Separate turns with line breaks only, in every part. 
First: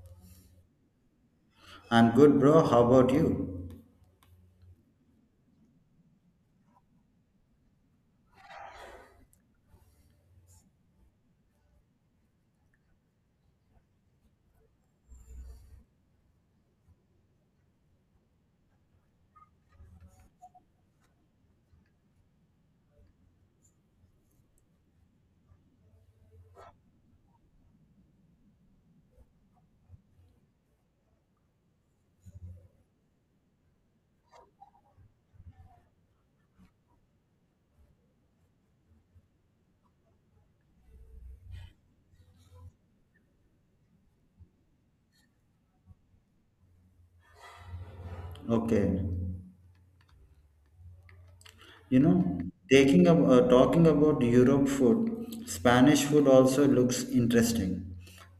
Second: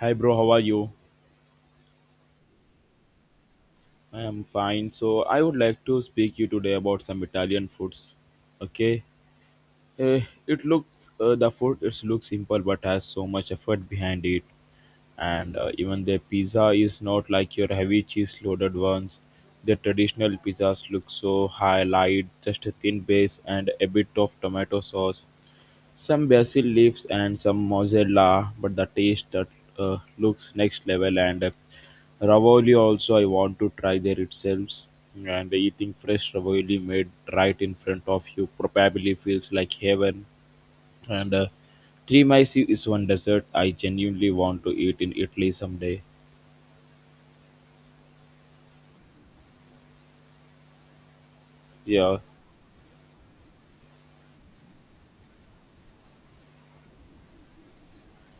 Hi bro, how are you?
I'm good, bro. How about you?
I am fine. So I would like to speak you today about some Italian foods. Okay. Eh, it looks the food it looks simple but has so much effort behind it. And even the pizza is not like your heavy cheese loaded ones. The traditional pizzas look so high light, just a thin base and a bit of tomato sauce. Some basil leaves and some mozzarella, but the taste that looks next level. And ravioli also, I want to try there itself. And eating fresh ravioli made right in front of you probably feels like heaven. And Trimisi is one dessert I genuinely want to eat in Italy someday.
Okay. You
Yeah.
know, talking about Europe food, Spanish food also looks interesting.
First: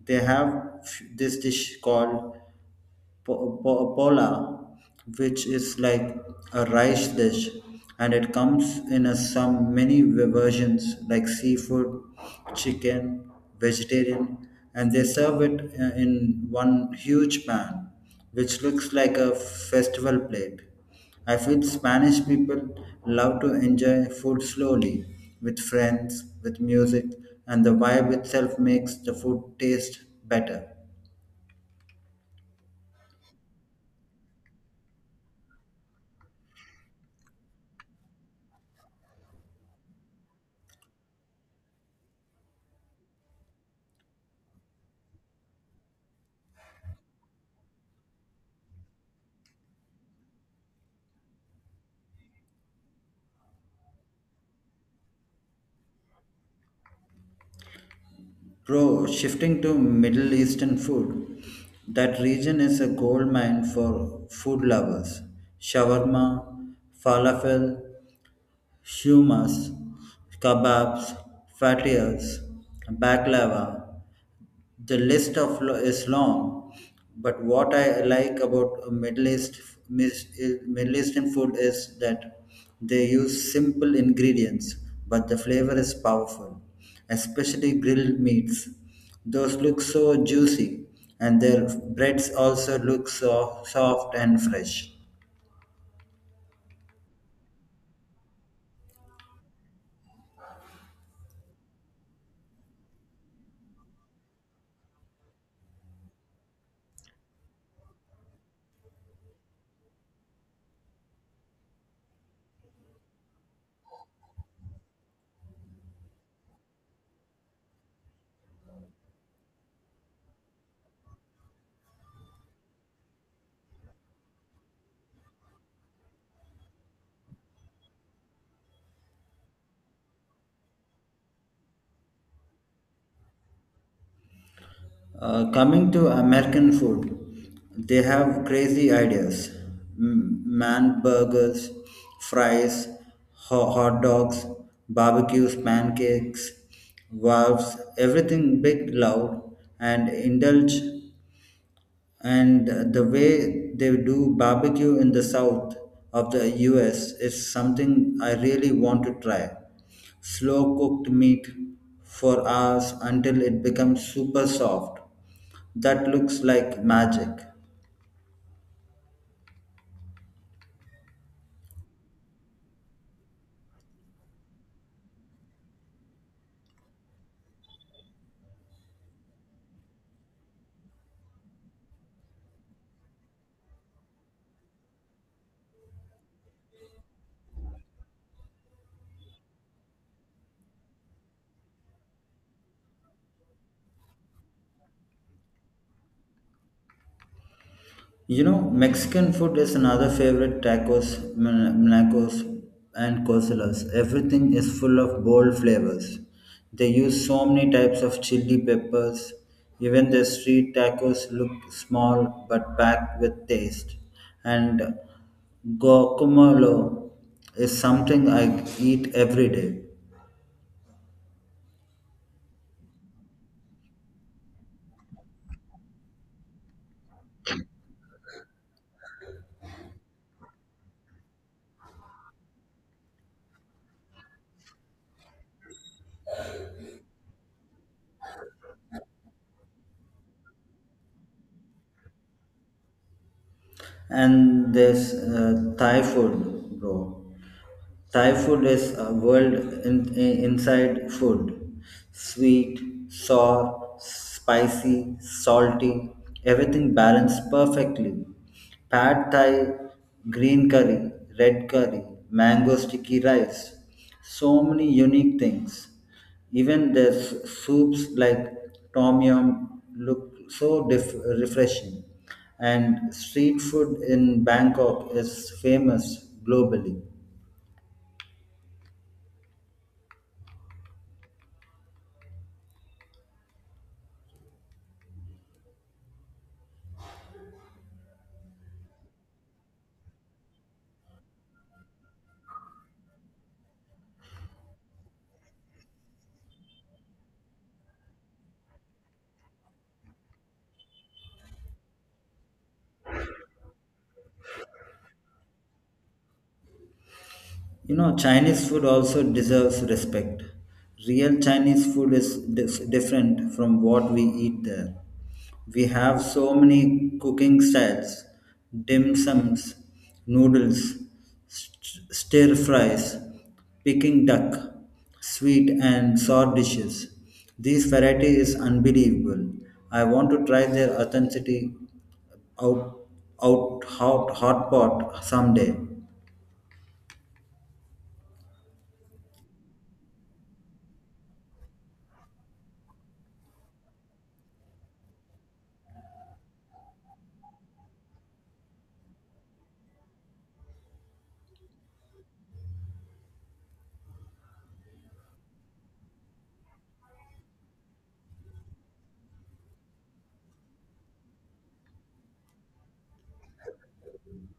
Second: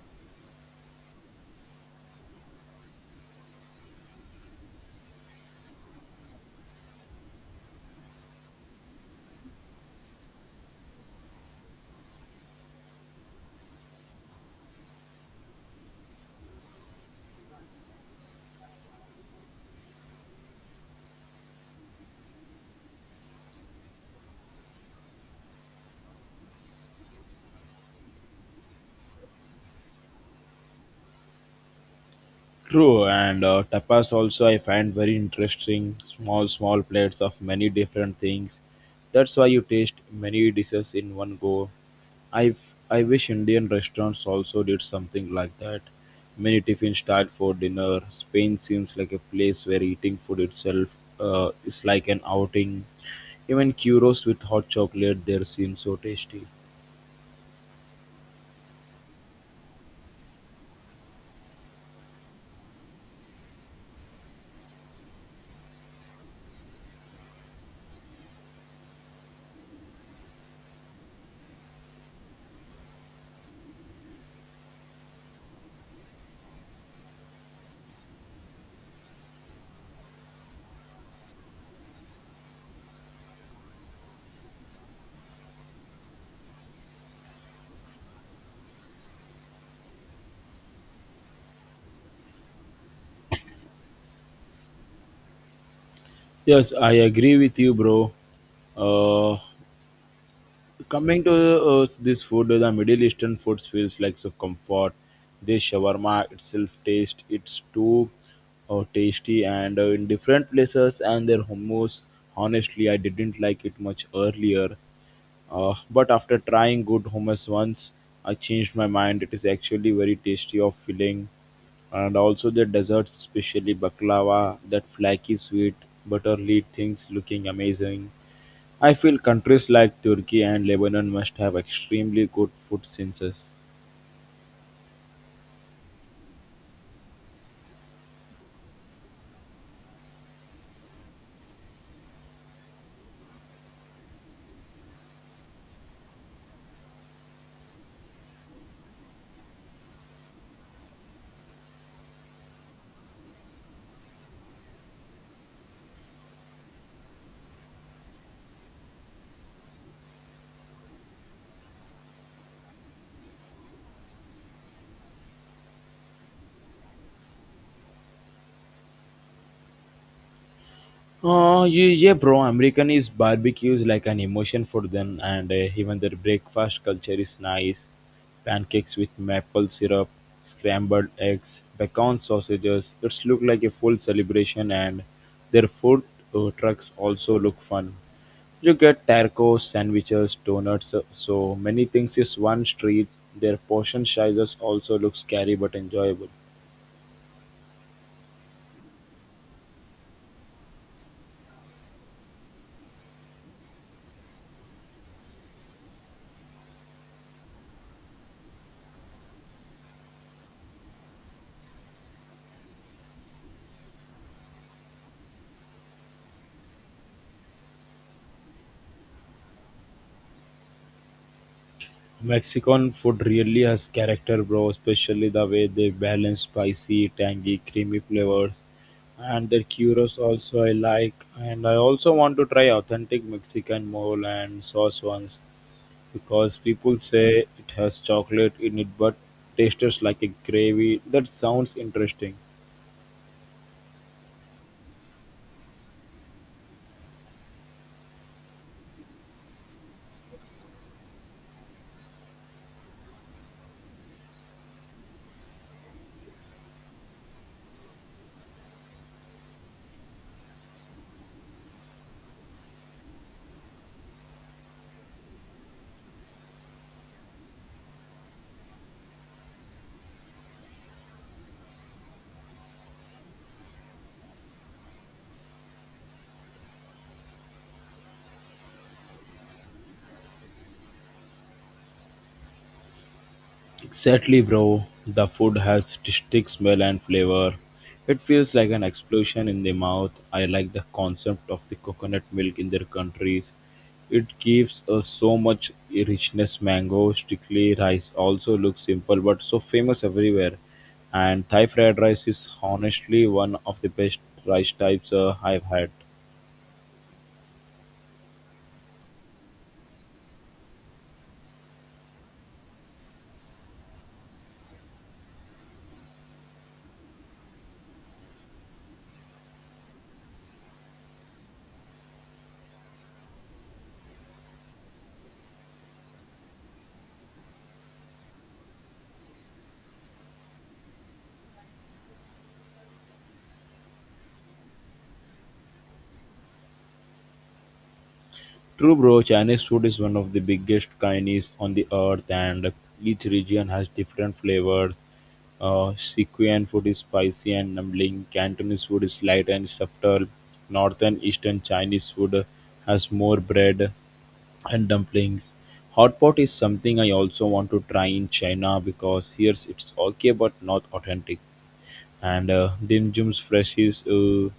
They have this dish called pola, which is like a rice dish, and it comes in a, some many versions like seafood, chicken, vegetarian, and they serve it in one huge pan, which looks like a festival plate. I feel Spanish people love to enjoy food slowly with friends, with music, and the vibe itself makes the food taste better.
True, and tapas also I find very interesting. Small, small plates of many different things. That's why you taste many dishes in one go. I I wish Indian restaurants also did something like that. Many tiffins start for dinner. Spain seems like a place where eating food itself is like an outing. Even churros with hot chocolate there seem so tasty.
Bro, shifting to Middle Eastern food. That region is a gold mine for food lovers. Shawarma, falafel, shumas, kebabs, fajitas, baklava. The list of is long, but what I like about Middle East mis- Middle Eastern food is that they use simple ingredients, but the flavor is powerful, especially grilled meats. Those look so juicy, and their breads also look so soft and fresh.
Yes, I agree with you, bro. Uh, Coming to this food, the Middle Eastern food feels like so comfort. The shawarma itself taste, it's too tasty and in different places and their hummus. Honestly, I didn't like it much earlier, but after trying good hummus once, I changed my mind. It is actually very tasty of filling, and also the desserts, especially baklava, that flaky sweet butterly things looking amazing. I feel countries like Turkey and Lebanon must have extremely good food senses.
Coming to American food, they have crazy ideas. Man burgers, fries, hot dogs, barbecues, pancakes, valves, everything big, loud, and indulge, and the way they do barbecue in the south of the US is something I really want to try. Slow cooked meat for hours until it becomes super soft. That looks like magic.
Yeah, bro. American is barbecue is like an emotion for them, and even their breakfast culture is nice. Pancakes with maple syrup, scrambled eggs, bacon sausages. It's look like a full celebration, and their food trucks also look fun. You get tacos, sandwiches, donuts, so many things is one street. Their portion sizes also look scary but enjoyable.
You know, Mexican food is another favorite: tacos, nachos, and quesadillas. Everything is full of bold flavors. They use so many types of chili peppers. Even the street tacos look small but packed with taste. And guacamole is something I eat every day.
Mexican food really has character bro, especially the way they balance spicy, tangy, creamy flavors and their churros also I like and I also want to try authentic Mexican mole and sauce ones because people say it has chocolate in it but tastes like a gravy. That sounds interesting.
And there's Thai food, bro. Thai food is a world inside food. Sweet, sour, spicy, salty, everything balanced perfectly. Pad Thai, green curry, red curry, mango sticky rice. So many unique things. Even their soups like tom yum look so refreshing. And street food in Bangkok is famous globally.
Exactly, bro. The food has distinct smell and flavor. It feels like an explosion in the mouth. I like the concept of the coconut milk in their countries. It gives us so much richness. Mango, strictly rice also looks simple but so famous everywhere. And Thai fried rice is honestly one of the best rice types I've had.
You know, Chinese food also deserves respect. Real Chinese food is different from what we eat there. We have so many cooking styles: dim sums, noodles, stir fries, Peking duck, sweet and sour dishes. This variety is unbelievable. I want to try their authenticity out, out, hot pot someday.
True-Bro Chinese food is one of the biggest cuisines on the earth, and each region has different flavors. Sichuan food is spicy and numbing. Cantonese food is light and subtle. Northern Eastern Chinese food has more bread and dumplings. Hot pot is something I also want to try in China because here it's okay but not authentic. And Dim Sum's fresh is uh,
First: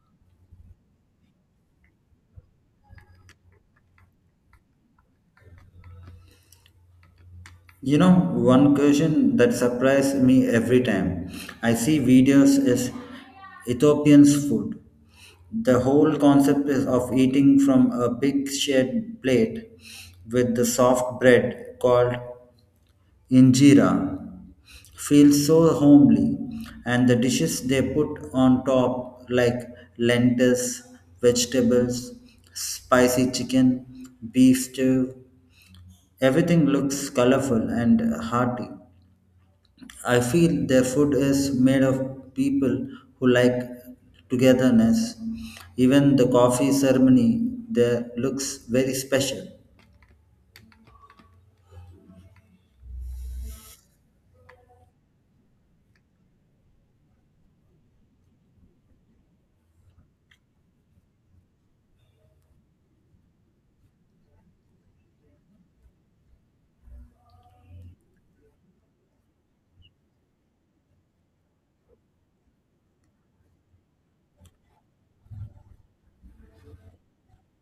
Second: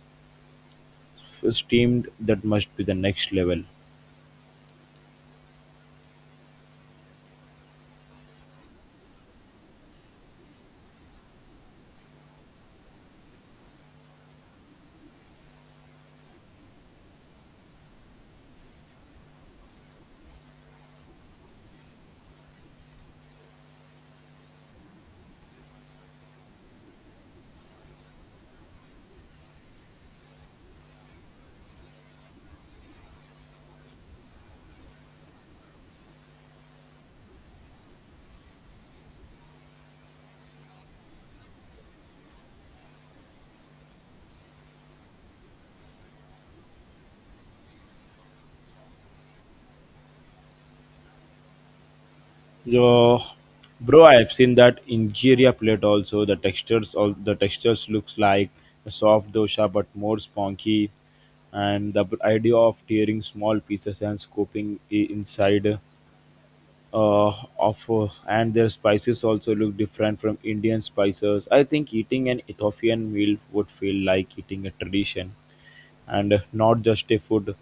f- steamed. That must be the next level.
You know, one question that surprised me every time I see videos is Ethiopian's food. The whole concept is of eating from a big shared plate with the soft bread called injera feels so homely, and the dishes they put on top, like lentils, vegetables, spicy chicken, beef stew, everything looks colorful and hearty. I feel their food is made of people who like togetherness. Even the coffee ceremony there looks very special.
Yo, bro, I've seen that injera plate also. The textures, all the textures looks like a soft dosa but more spongy, and the idea of tearing small pieces and scooping inside uh, of and their spices also look different from Indian spices. I think eating an Ethiopian meal would feel like eating a tradition and not just a food.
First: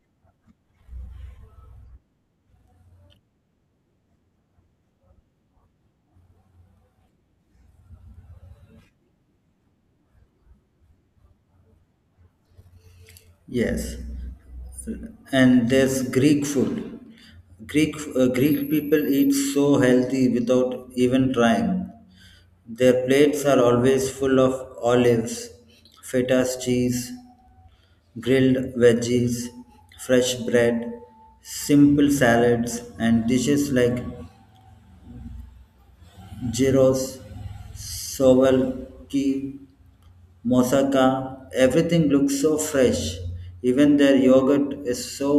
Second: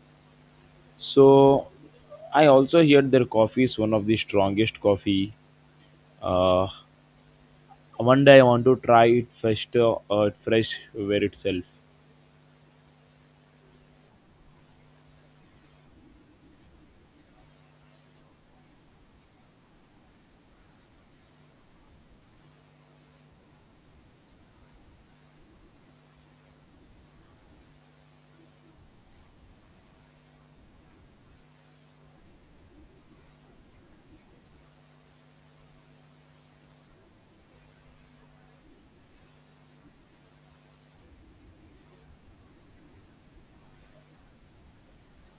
So I also heard their coffee is one of the strongest coffee. Uh, One day I want to try it fresh where itself.
Yes. And there's Greek food. Greek people eat so healthy without even trying. Their plates are always full of olives, feta's cheese, grilled veggies, fresh bread, simple salads, and dishes like gyros, souvlaki, moussaka. Everything looks so fresh. Even their yogurt is so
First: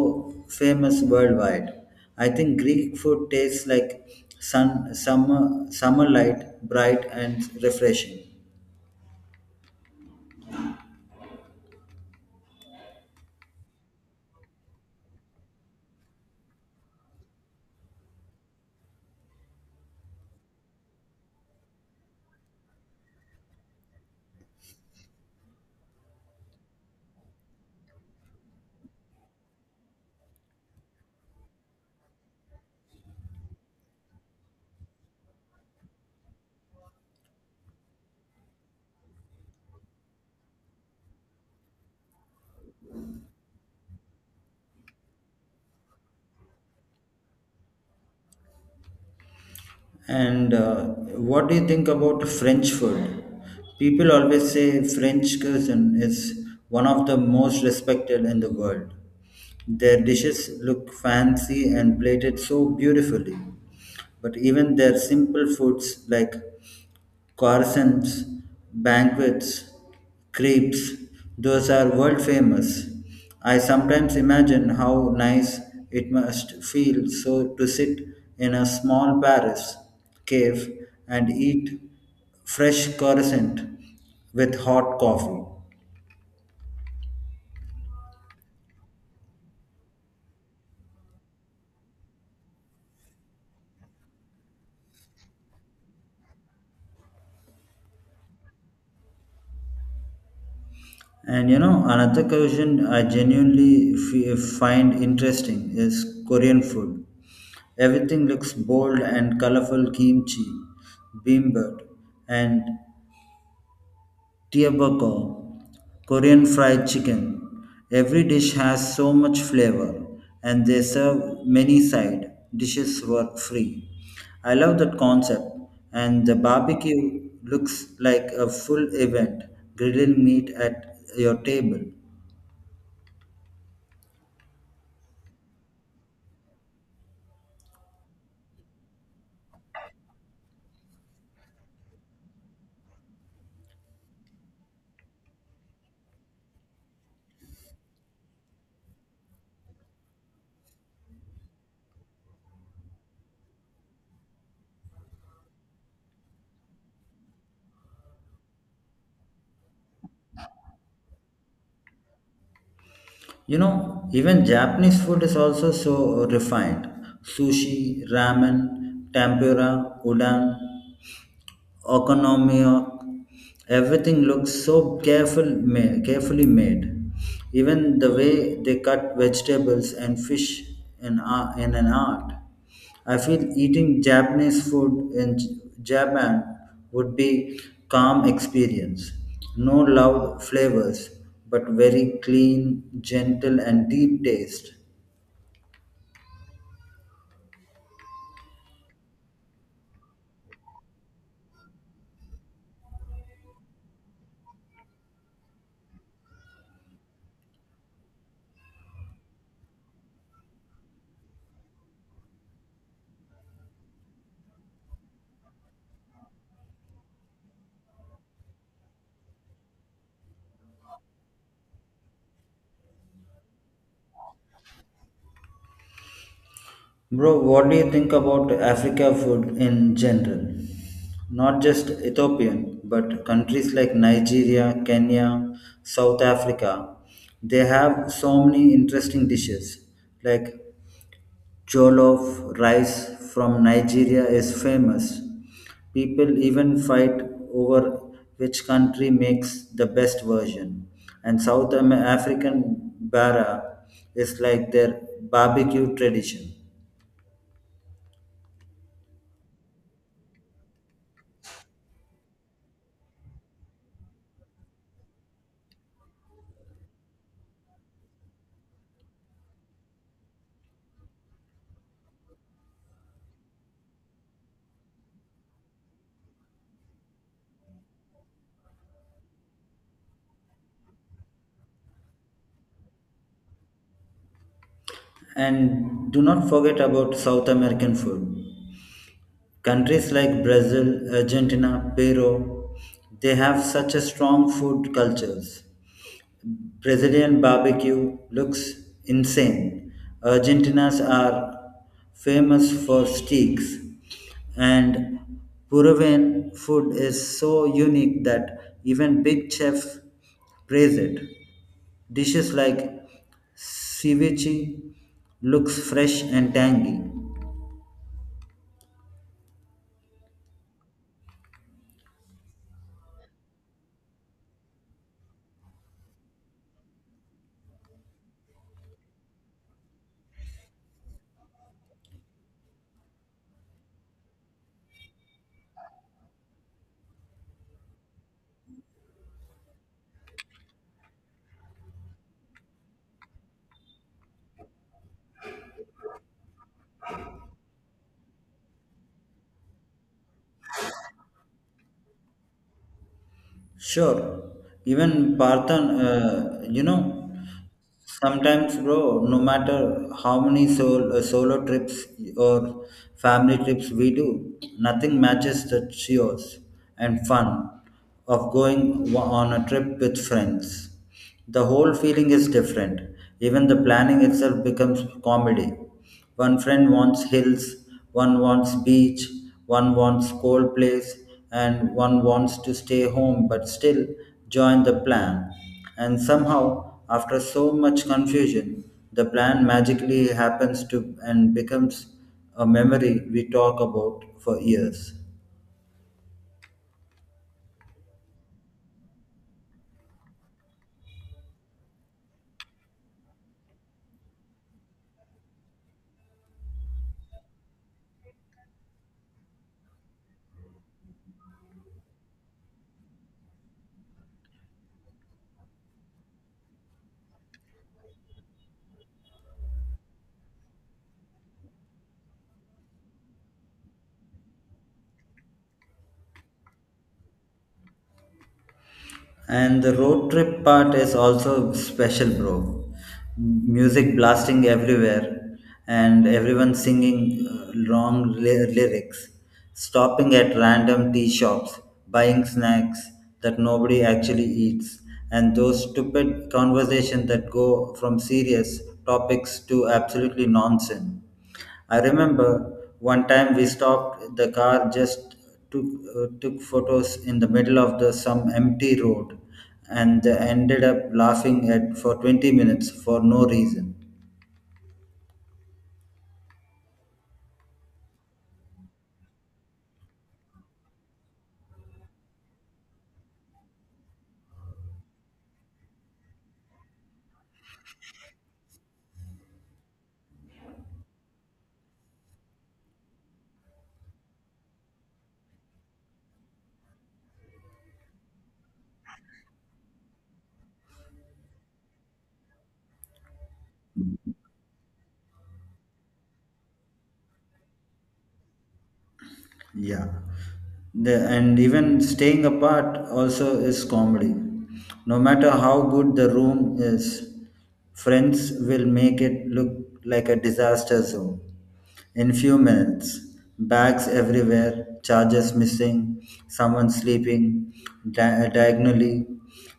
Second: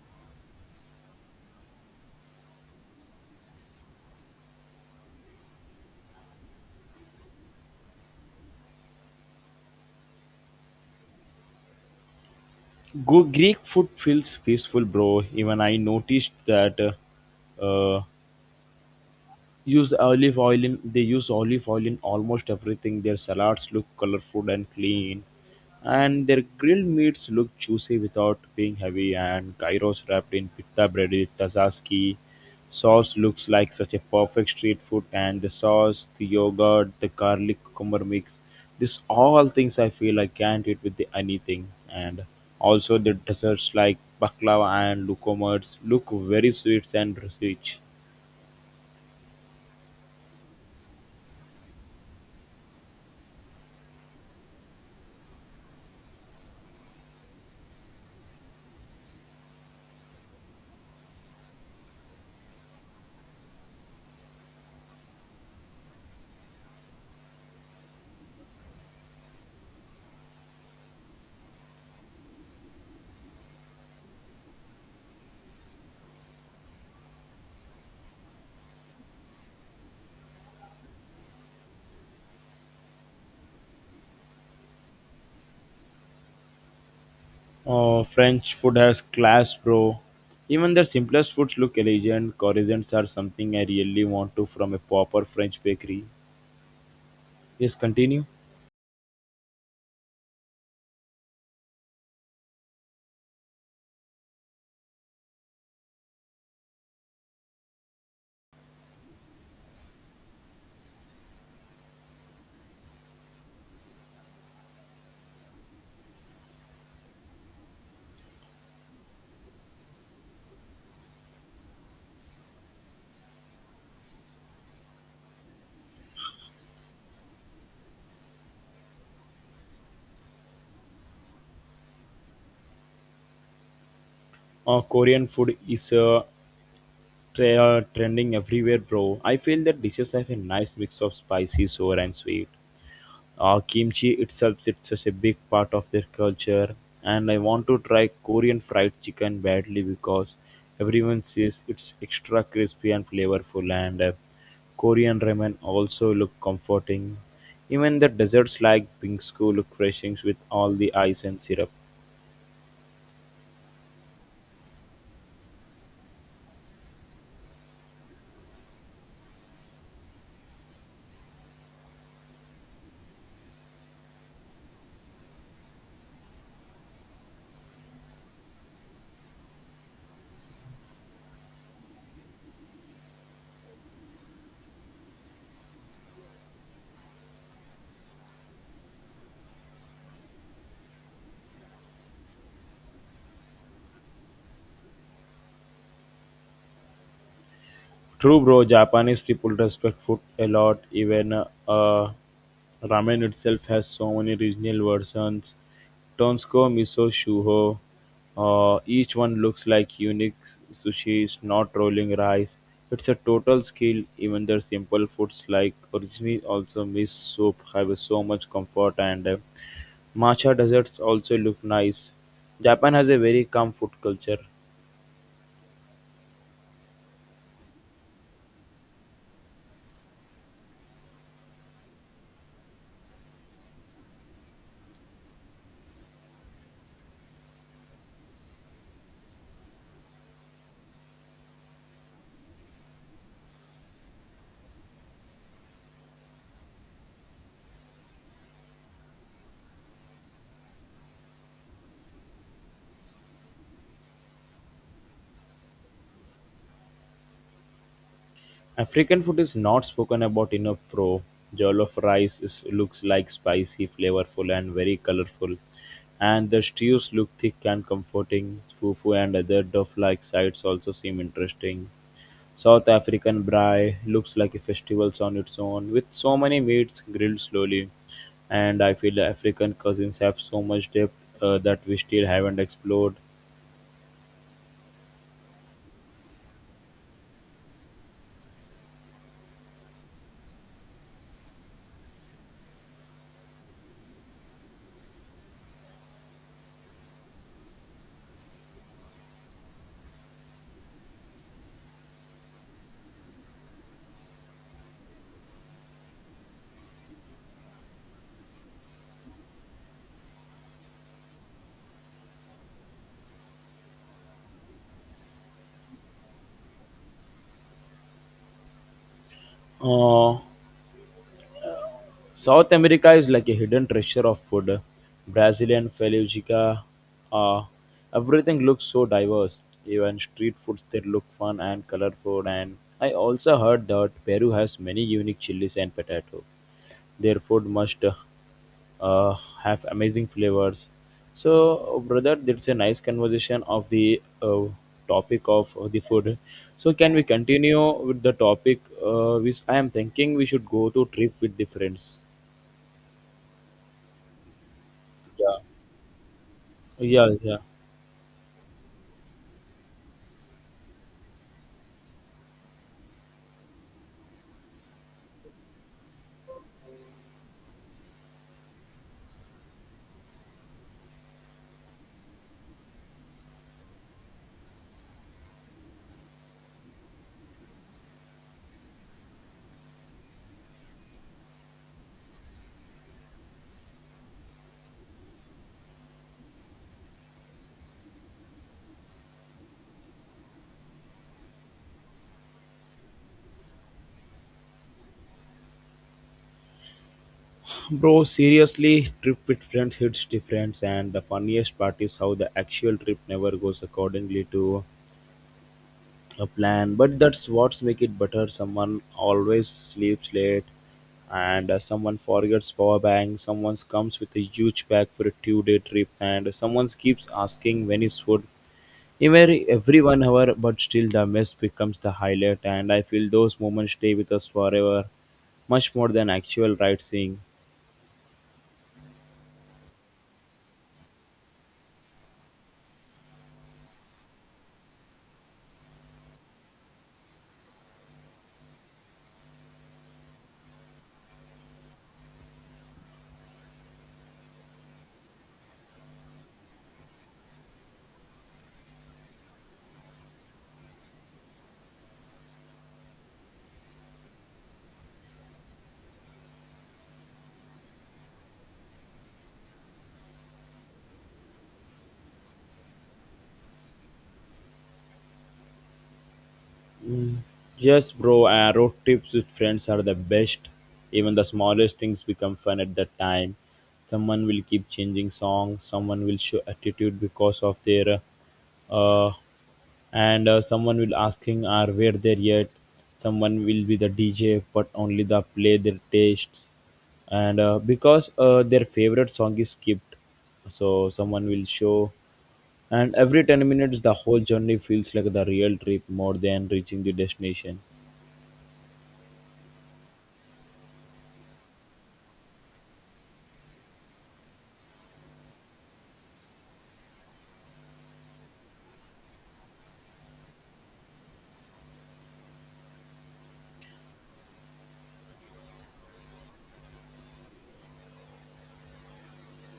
famous worldwide. I think Greek food tastes like sun, summer light, bright and refreshing.
Go Greek food feels peaceful, bro. Even I noticed that uh, uh, use olive oil in they use olive oil in almost everything. Their salads look colorful and clean, and their grilled meats look juicy without being heavy, and gyros wrapped in pita bread with tzatziki sauce looks like such a perfect street food, and the sauce, the yogurt, the garlic cucumber mix, this all things I feel I can't eat with the anything. And also the desserts like baklava and lukomers look very sweet and rich.
And what do you think about French food? People always say French cuisine is one of the most respected in the world. Their dishes look fancy and plated so beautifully. But even their simple foods like Corson's, banquets, crepes, those are world famous. I sometimes imagine how nice it must feel so to sit in a small Paris cave and eat fresh croissant with hot coffee.
Oh, French food has class, bro. Even their simplest foods look elegant. Croissants are something I really want to from a proper French bakery. Yes, continue.
And you know, another cuisine I genuinely find interesting is Korean food. Everything looks bold and colorful: kimchi, bibimbap, and Tteokbokki, Korean fried chicken. Every dish has so much flavor, and they serve many side dishes for free. I love that concept, and the barbecue looks like a full event, grilling meat at your table.
Korean food is trending everywhere, bro. I feel that dishes have a nice mix of spicy, sour, and sweet. Kimchi itself it's such a big part of their culture, and I want to try Korean fried chicken badly because everyone says it's extra crispy and flavorful, and Korean ramen also look comforting. Even the desserts like bingsu look refreshing with all the ice and syrup.
You know, even Japanese food is also so refined. Sushi, ramen, tempura, udon, economy, everything looks so carefully made. Even the way they cut vegetables and fish in an art. I feel eating Japanese food in Japan would be calm experience, no loud flavors, but very clean, gentle and deep taste.
True bro, Japanese people respect food a lot. Even ramen itself has so many regional versions. Tonsko, miso, shuho. Each one looks like unique. Sushi is not rolling rice. It's a total skill. Even their simple foods like originally also miso soup have so much comfort, and matcha desserts also look nice. Japan has a very calm food culture.
Bro, what do you think about Africa food in general? Not just Ethiopian, but countries like Nigeria, Kenya, South Africa. They have so many interesting dishes. Like jollof rice from Nigeria is famous. People even fight over which country makes the best version. And South African bara is like their barbecue tradition.
African food is not spoken about enough pro. Jollof rice is, looks like spicy, flavorful and very colorful. And the stews look thick and comforting. Fufu and other duff-like sides also seem interesting. South African braai looks like a festival on its own with so many meats grilled slowly. And I feel African cuisines have so much depth that we still haven't explored.
And do not forget about South American food. Countries like Brazil, Argentina, Peru, they have such a strong food cultures. Brazilian barbecue looks insane. Argentinians are famous for steaks, and Peruvian food is so unique that even big chefs praise it. Dishes like ceviche looks fresh and tangy.
Uh, South America is like a hidden treasure of food. Brazilian feijoada, uh, everything looks so diverse. Even street foods there look fun and colorful. And I also heard that Peru has many unique chilies and potato. Their food must uh, have amazing flavors. So, brother, that's a nice conversation of the topic of the food. So, can we continue with the topic? Which I am thinking we should go to trip with the friends.
Sure. Even
Yeah,
Parthan, you
yeah,
know,
yeah.
sometimes, bro, no matter how many solo trips or family trips we do, nothing matches the cheers and fun of going on a trip with friends. The whole feeling is different. Even the planning itself becomes comedy. One friend wants hills, one wants beach, one wants cold place, and one wants to stay home but still join the plan. And somehow, after so much confusion, the plan magically happens to and becomes a memory we talk about for years.
Bro, seriously, trip with friends hits different, and the funniest part is how the actual trip never goes accordingly to a plan. But that's what's make it better. Someone always sleeps late, and someone forgets power bank. Someone comes with a huge bag for a two-day trip, and someone keeps asking when is food. Every 1 hour, but still the mess becomes the highlight, and I feel those moments stay with us forever, much more than actual ride seeing.
And the road trip part is also special, bro. Music blasting everywhere, and everyone singing long lyrics, stopping at random tea shops, buying snacks that nobody actually eats, and those stupid conversations that go from serious topics to absolutely nonsense. I remember one time we stopped the car, just took took photos in the middle of the some empty road, and they ended up laughing at for 20 minutes for no reason.
Yes, bro, and road trips with friends are the best. Even the smallest things become fun at that time. Someone will keep changing songs, someone will show attitude because of uh, and someone will asking are where they yet. Someone will be the DJ, but only the play their tastes, and because their favorite song is skipped, so someone will show. And every 10 minutes, the whole journey feels like the real trip more than reaching the destination.
Yeah. And even staying apart also is comedy. No matter how good the room is, friends will make it look like a disaster zone. In few minutes, bags everywhere, chargers missing, someone sleeping diagonally,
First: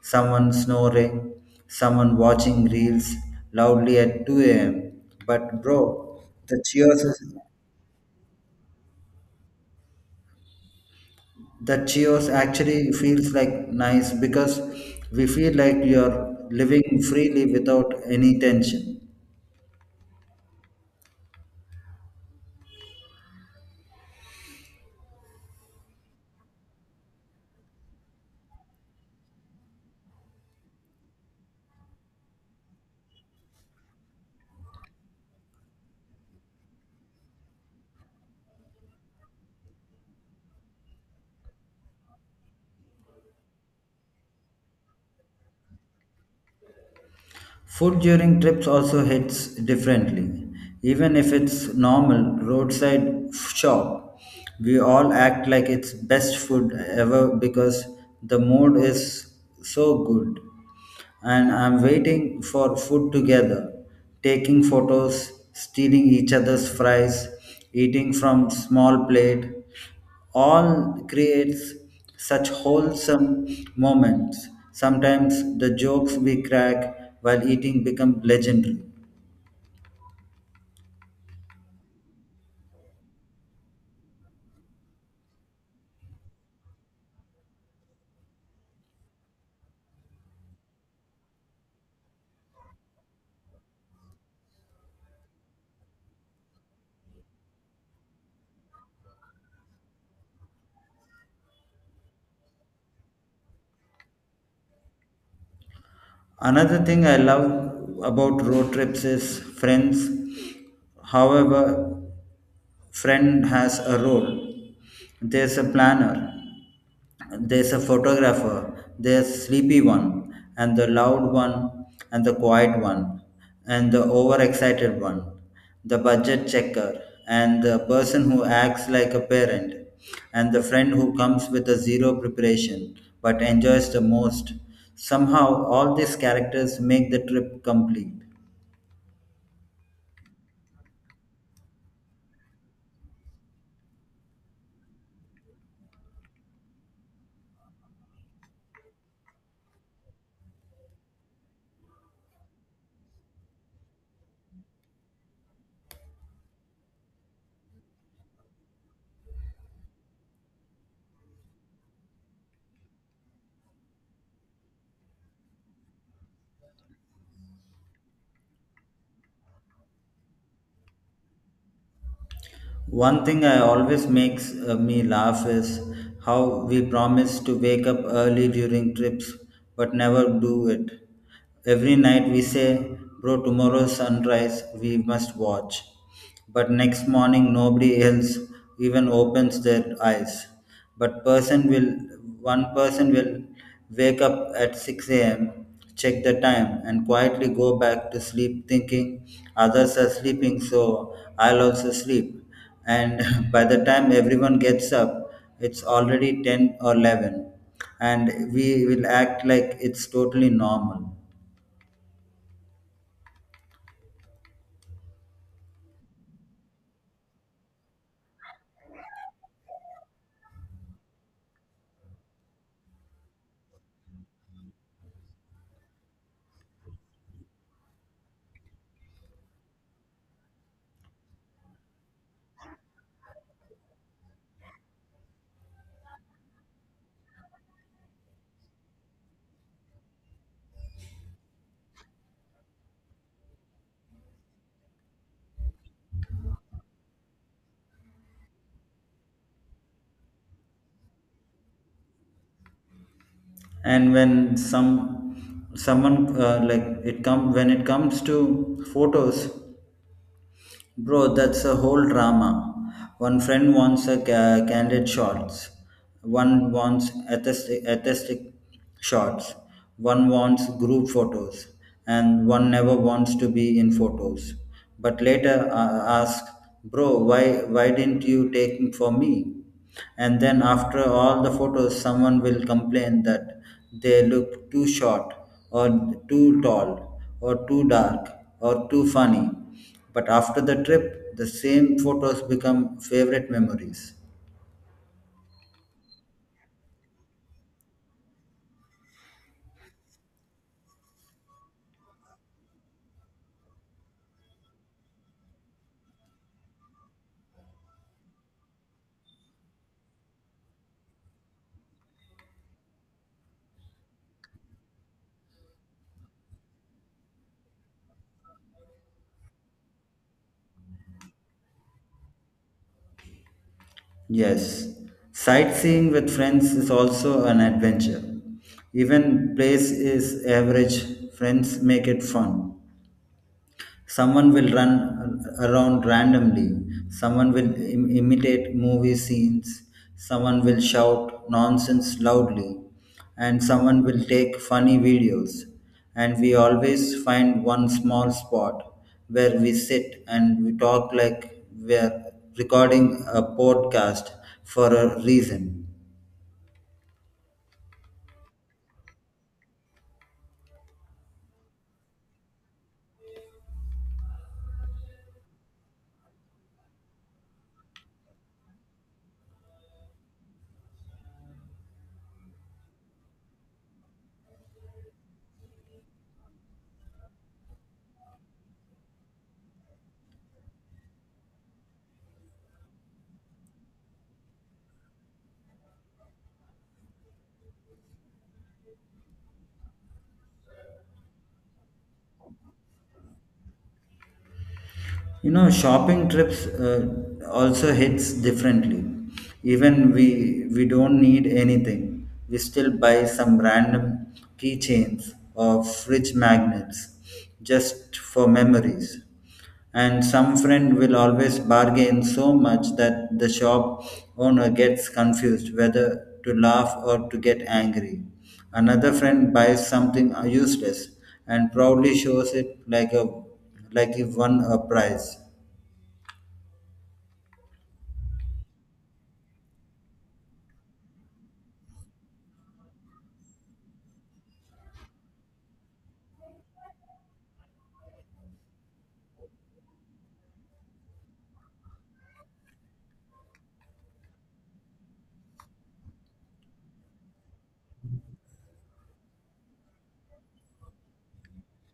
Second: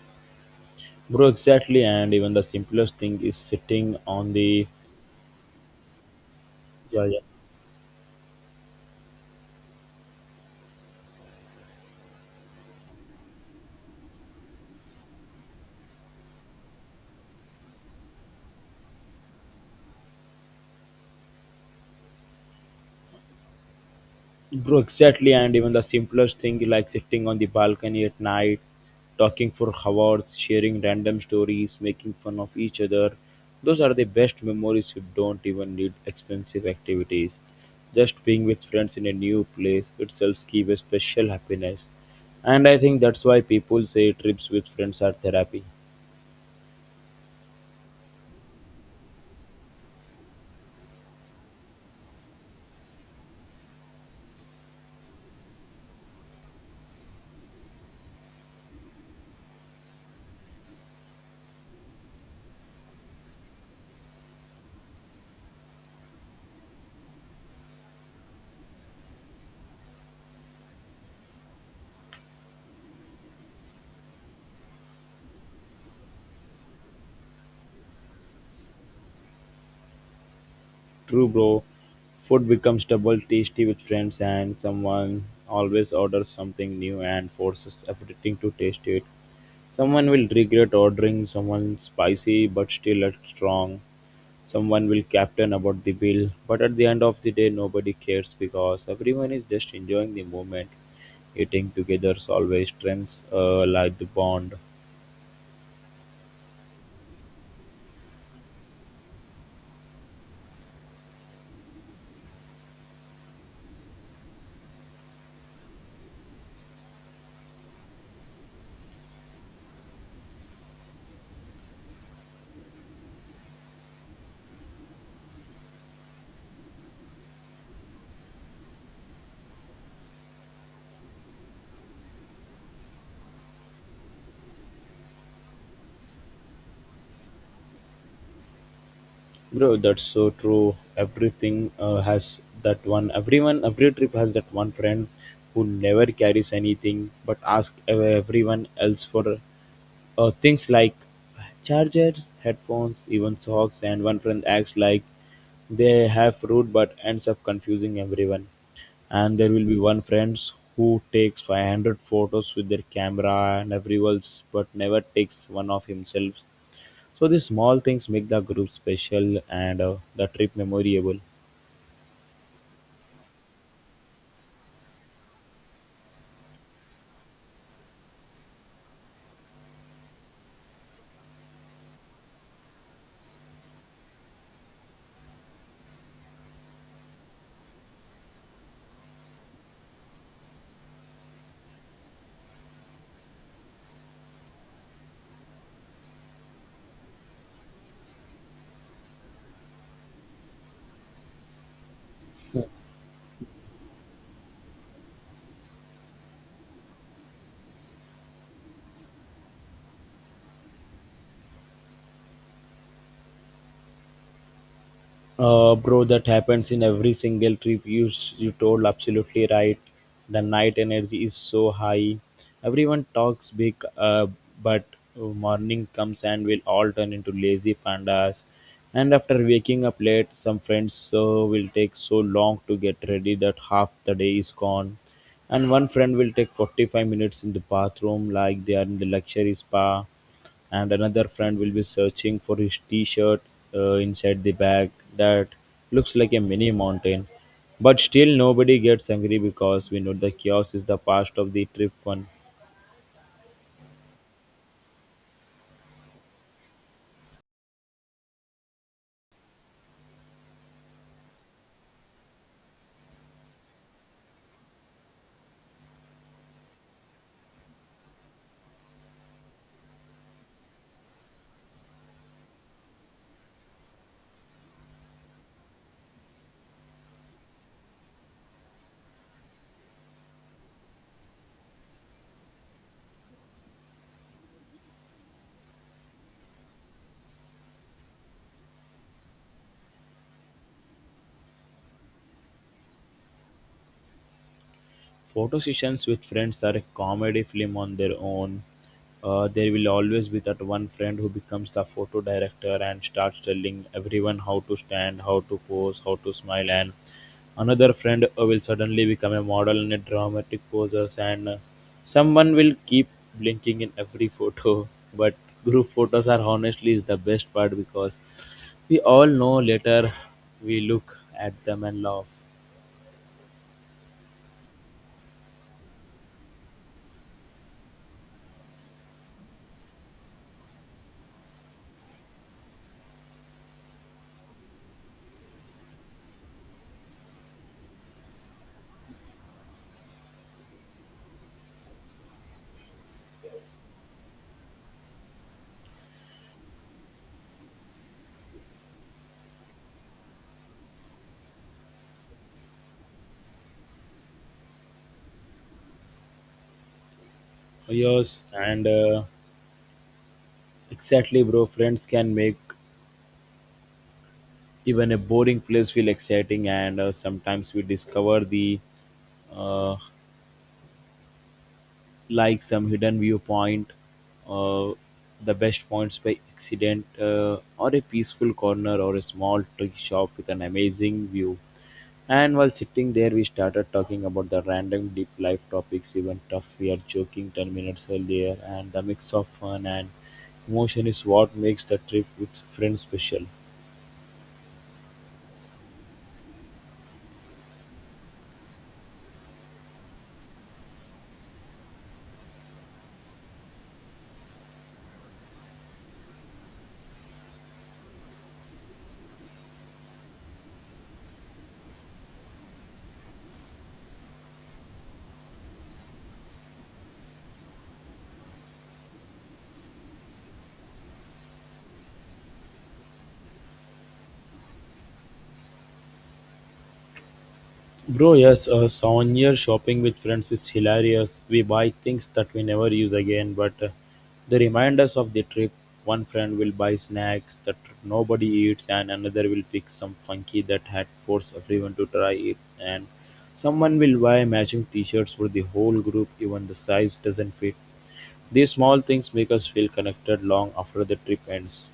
someone snoring,
Bro, exactly, and
someone
even the
watching
simplest
reels
thing is
loudly
sitting
at
on
2
the
a.m. But bro, the cheers
yeah, yeah.
is that cheers actually feels like nice because we feel like you're living freely without any tension.
Bro, exactly, and even the simplest thing like sitting on the balcony at night, talking for hours, sharing random stories, making fun of each other. Those are the best memories. You don't even need expensive activities. Just being with friends in a new place itself gives a special happiness. And I think that's why people say trips with friends are therapy.
Food during trips also hits differently. Even if it's normal roadside shop, we all act like it's best food ever because the mood is so good. And I'm waiting for food together, taking photos, stealing each other's fries, eating from small plate, all creates such wholesome moments. Sometimes the jokes we crack while eating become legendary.
True bro, food becomes double tasty with friends, and someone always orders something new and forces everything to taste it. Someone will regret ordering someone spicy but still at strong. Someone will captain about the bill, but at the end of the day nobody cares because everyone is just enjoying the moment. Eating together always strengthens like the bond.
Another thing I love about road trips is friends. However, friend has a role. There's a planner, there's a photographer, there's sleepy one, and the loud one, and the quiet one, and the overexcited one, the budget checker, and the person who acts like a parent, and the friend who comes with a zero preparation but enjoys the most. Somehow, all these characters make the trip complete.
Bro, that's so true. Everything has that one. Everyone, every trip has that one friend who never carries anything but asks everyone else for things like chargers, headphones, even socks. And one friend acts like they have fruit but ends up confusing everyone. And there will be one friend who takes 500 photos with their camera and everyone else but never takes one of himself, so these small things make the group special, and the trip memorable.
One thing I always makes me laugh is how we promise to wake up early during trips but never do it. Every night we say, "Bro, tomorrow sunrise we must watch." But next morning nobody else even opens their eyes, but person will wake up at 6 a.m., check the time and quietly go back to sleep thinking others are sleeping, so I'll also sleep. And by the time everyone gets up, it's already 10 or 11, and we will act like it's totally normal.
Bro, that happens in every single trip. You told absolutely right. The night energy is so high. Everyone talks big, but morning comes and we'll all turn into lazy pandas. And after waking up late, some friends will take so long to get ready that half the day is gone. And one friend will take 45 minutes in the bathroom like they are in the luxury spa, and another friend will be searching for his t-shirt inside the bag that looks like a mini mountain. But still nobody gets angry because we know the chaos is the part of the trip fun.
And when some someone, like it come when it comes to photos, bro, that's a whole drama. One friend wants a candid shots. One wants aesthetic shots. One wants group photos. And one never wants to be in photos. But later asks, "Bro, why didn't you take for me?" And then after all the photos, someone will complain that they look too short, or too tall, or too dark, or too funny. But after the trip, the same photos become favorite memories.
Photo sessions with friends are a comedy film on their own. There will always be that one friend who becomes the photo director and starts telling everyone how to stand, how to pose, how to smile, and another friend will suddenly become a model and a dramatic poser, and someone will keep blinking in every photo. But group photos are honestly is the best part because we all know later we look at them and laugh.
Yes, sightseeing with friends is also an adventure. Even place is average, friends make it fun. Someone will run around randomly, someone will imitate movie scenes, someone will shout nonsense loudly, and someone will take funny videos. And we always find one small spot where we sit and we talk like we're recording a podcast for a reason.
Yes, and exactly, bro. Friends can make even a boring place feel exciting, and sometimes we discover the uh, like some hidden viewpoint, uh, the best points by accident, or a peaceful corner or a small tea shop with an amazing view. And while sitting there, we started talking about the random deep life topics, even tough. We are joking 10 minutes earlier, and the mix of fun and emotion is what makes the trip with friends special.
You know, shopping trips also hits differently. Even we don't need anything, we still buy some random keychains or fridge magnets just for memories. And some friend will always bargain so much that the shop owner gets confused whether to laugh or to get angry. Another friend buys something useless and proudly shows it like a, like he won a prize.
Bro, yes, souvenir shopping with friends is hilarious. We buy things that we never use again, but they remind us of the trip. One friend will buy snacks that nobody eats, and another will pick some funky that had forced everyone to try it, and someone will buy matching t-shirts for the whole group, even the size doesn't fit. These small things make us feel connected long after the trip ends.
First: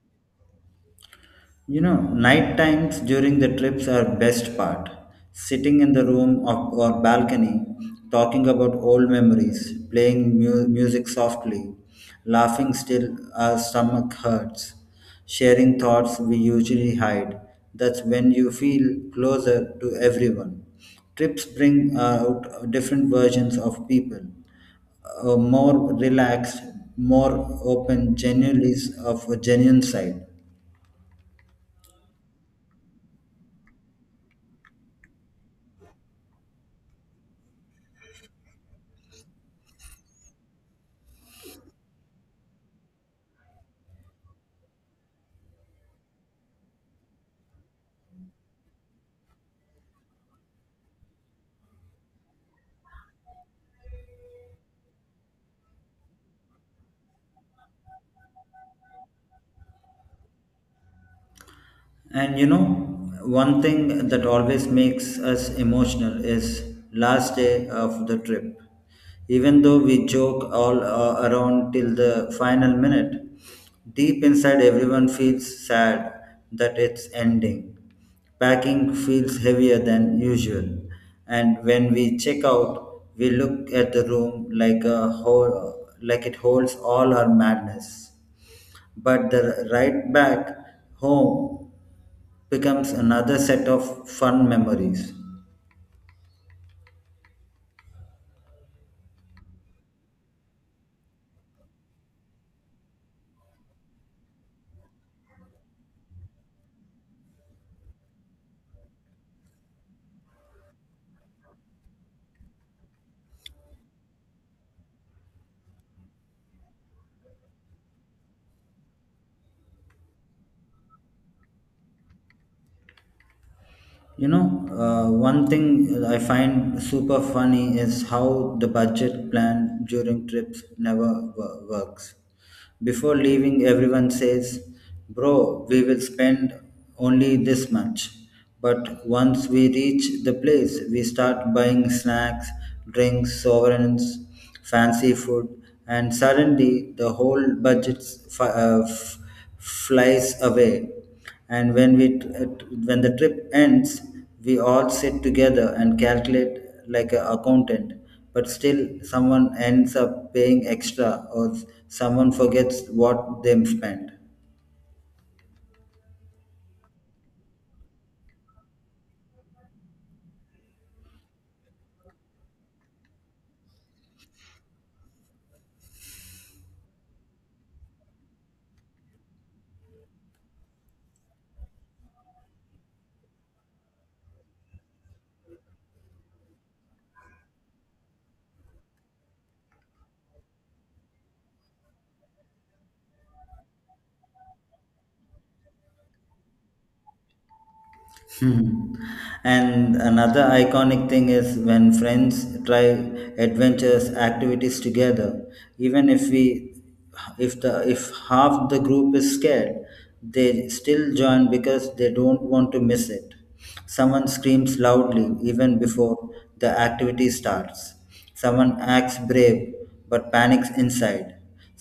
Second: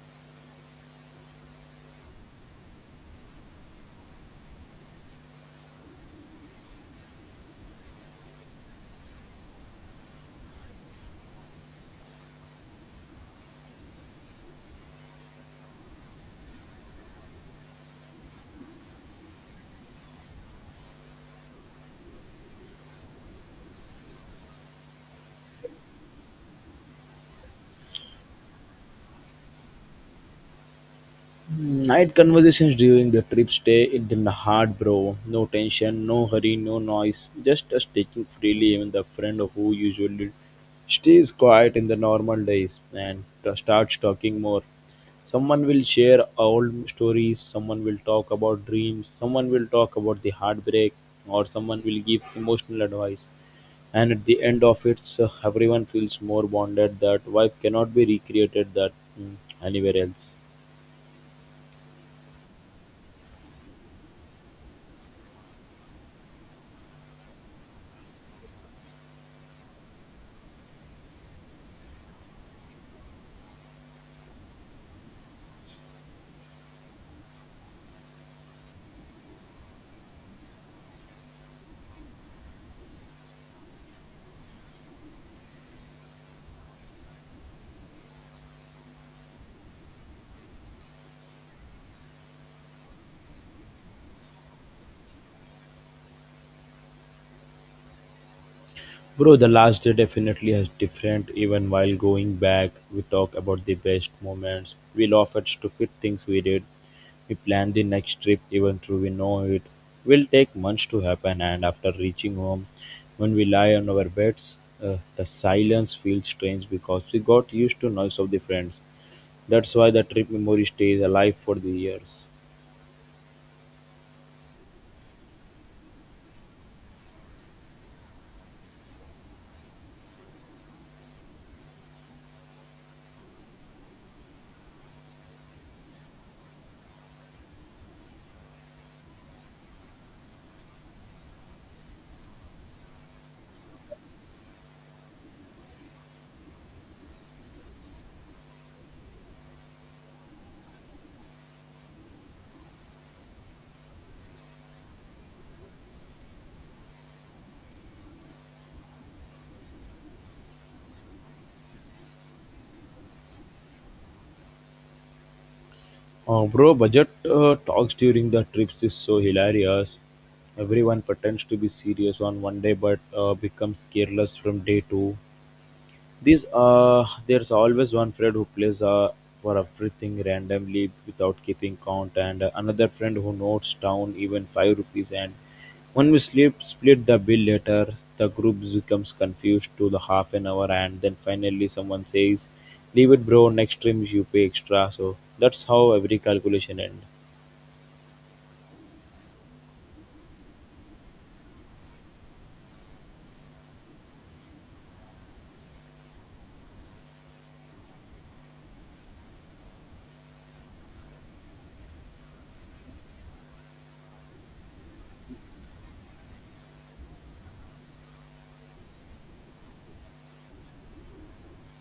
You know, night times during the trips are best part. Sitting in the room, or balcony, talking about old memories, playing music softly, laughing still our stomach hurts, sharing thoughts we usually hide. That's when you feel closer to everyone. Trips bring out different versions of people, a more relaxed, more open, genuinely of a genuine side.
Night conversations during the trip stay in the heart, bro. No tension, no hurry, no noise. Just us taking freely, even the friend who usually stays quiet in the normal days and starts talking more. Someone will share old stories, someone will talk about dreams, someone will talk about the heartbreak, or someone will give emotional advice. And at the end of it, so everyone feels more bonded that vibe cannot be recreated that mm, anywhere else.
And you know, one thing that always makes us emotional is last day of the trip. Even though we joke all around till the final minute, deep inside everyone feels sad that it's ending. Packing feels heavier than usual, and when we check out, we look at the room like a whole, like it holds all our madness. But the right back home becomes another set of fun memories.
Bro, the last day definitely has different. Even while going back, we talk about the best moments. We laugh at stupid things we did. We plan the next trip even though we know it will take months to happen. And after reaching home, when we lie on our beds, the silence feels strange because we got used to noise of the friends. That's why the trip memory stays alive for the years.
You know, one thing I find super funny is how the budget plan during trips never works. Before leaving, everyone says, "Bro, we will spend only this much." But once we reach the place, we start buying snacks, drinks, sovereigns, fancy food, and suddenly the whole budget f- uh, f- flies away. And when the trip ends, we all sit together and calculate like an accountant. But still, someone ends up paying extra, or someone forgets what they spent.
Bro, budget talks during the trips is so hilarious. Everyone pretends to be serious on one day but becomes careless from day two. These There's always one friend who plays for everything randomly without keeping count, and another friend who notes down even 5 rupees. And when we sleep, split the bill later, the group becomes confused to the half an hour, and then finally someone says, "Leave it, bro. Next time you pay extra." So that's how every calculation ends.
Hmm. And another iconic thing is when friends try adventures activities together, even if half the group is scared, they still join because they don't want to miss it. Someone screams loudly even before the activity starts, someone acts brave but panics inside,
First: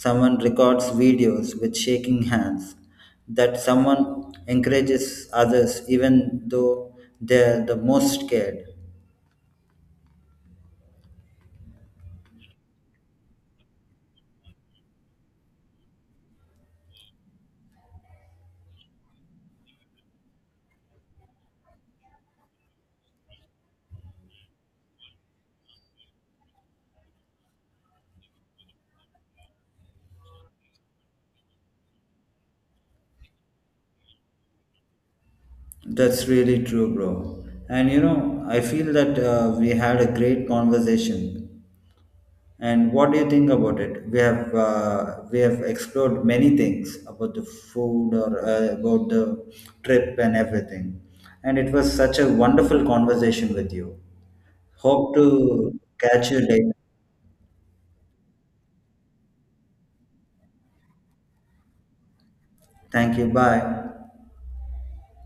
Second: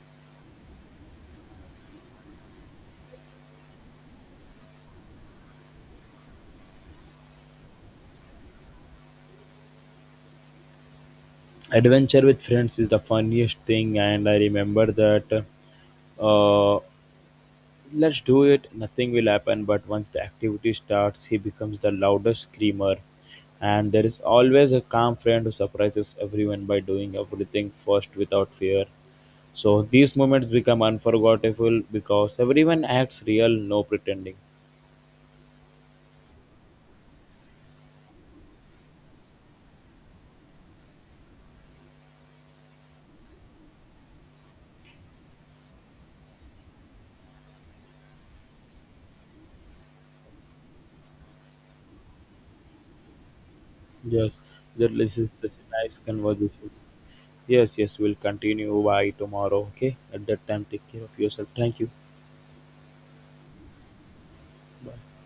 someone records videos with shaking hands, that someone encourages others even though they're the most scared.
Adventure with friends is the funniest thing, and I remember that. Uh, Let's do it, nothing will happen. But once the activity starts, he becomes the loudest screamer. And there is always a calm friend who surprises everyone by doing everything first without fear. So these moments become unforgettable because everyone acts real, no pretending.
That's really true, bro. And you know, I feel that we had a great conversation. And what do you think about it? We have explored many things about the food or about the trip and everything. And it was such a wonderful conversation with you.
Yes,
Hope
this is such a
to
nice
catch you
conversation.
later.
Yes, yes, we'll continue by tomorrow. Okay, at that time, take care of yourself. Thank you.
Thank you. Bye.
Bye.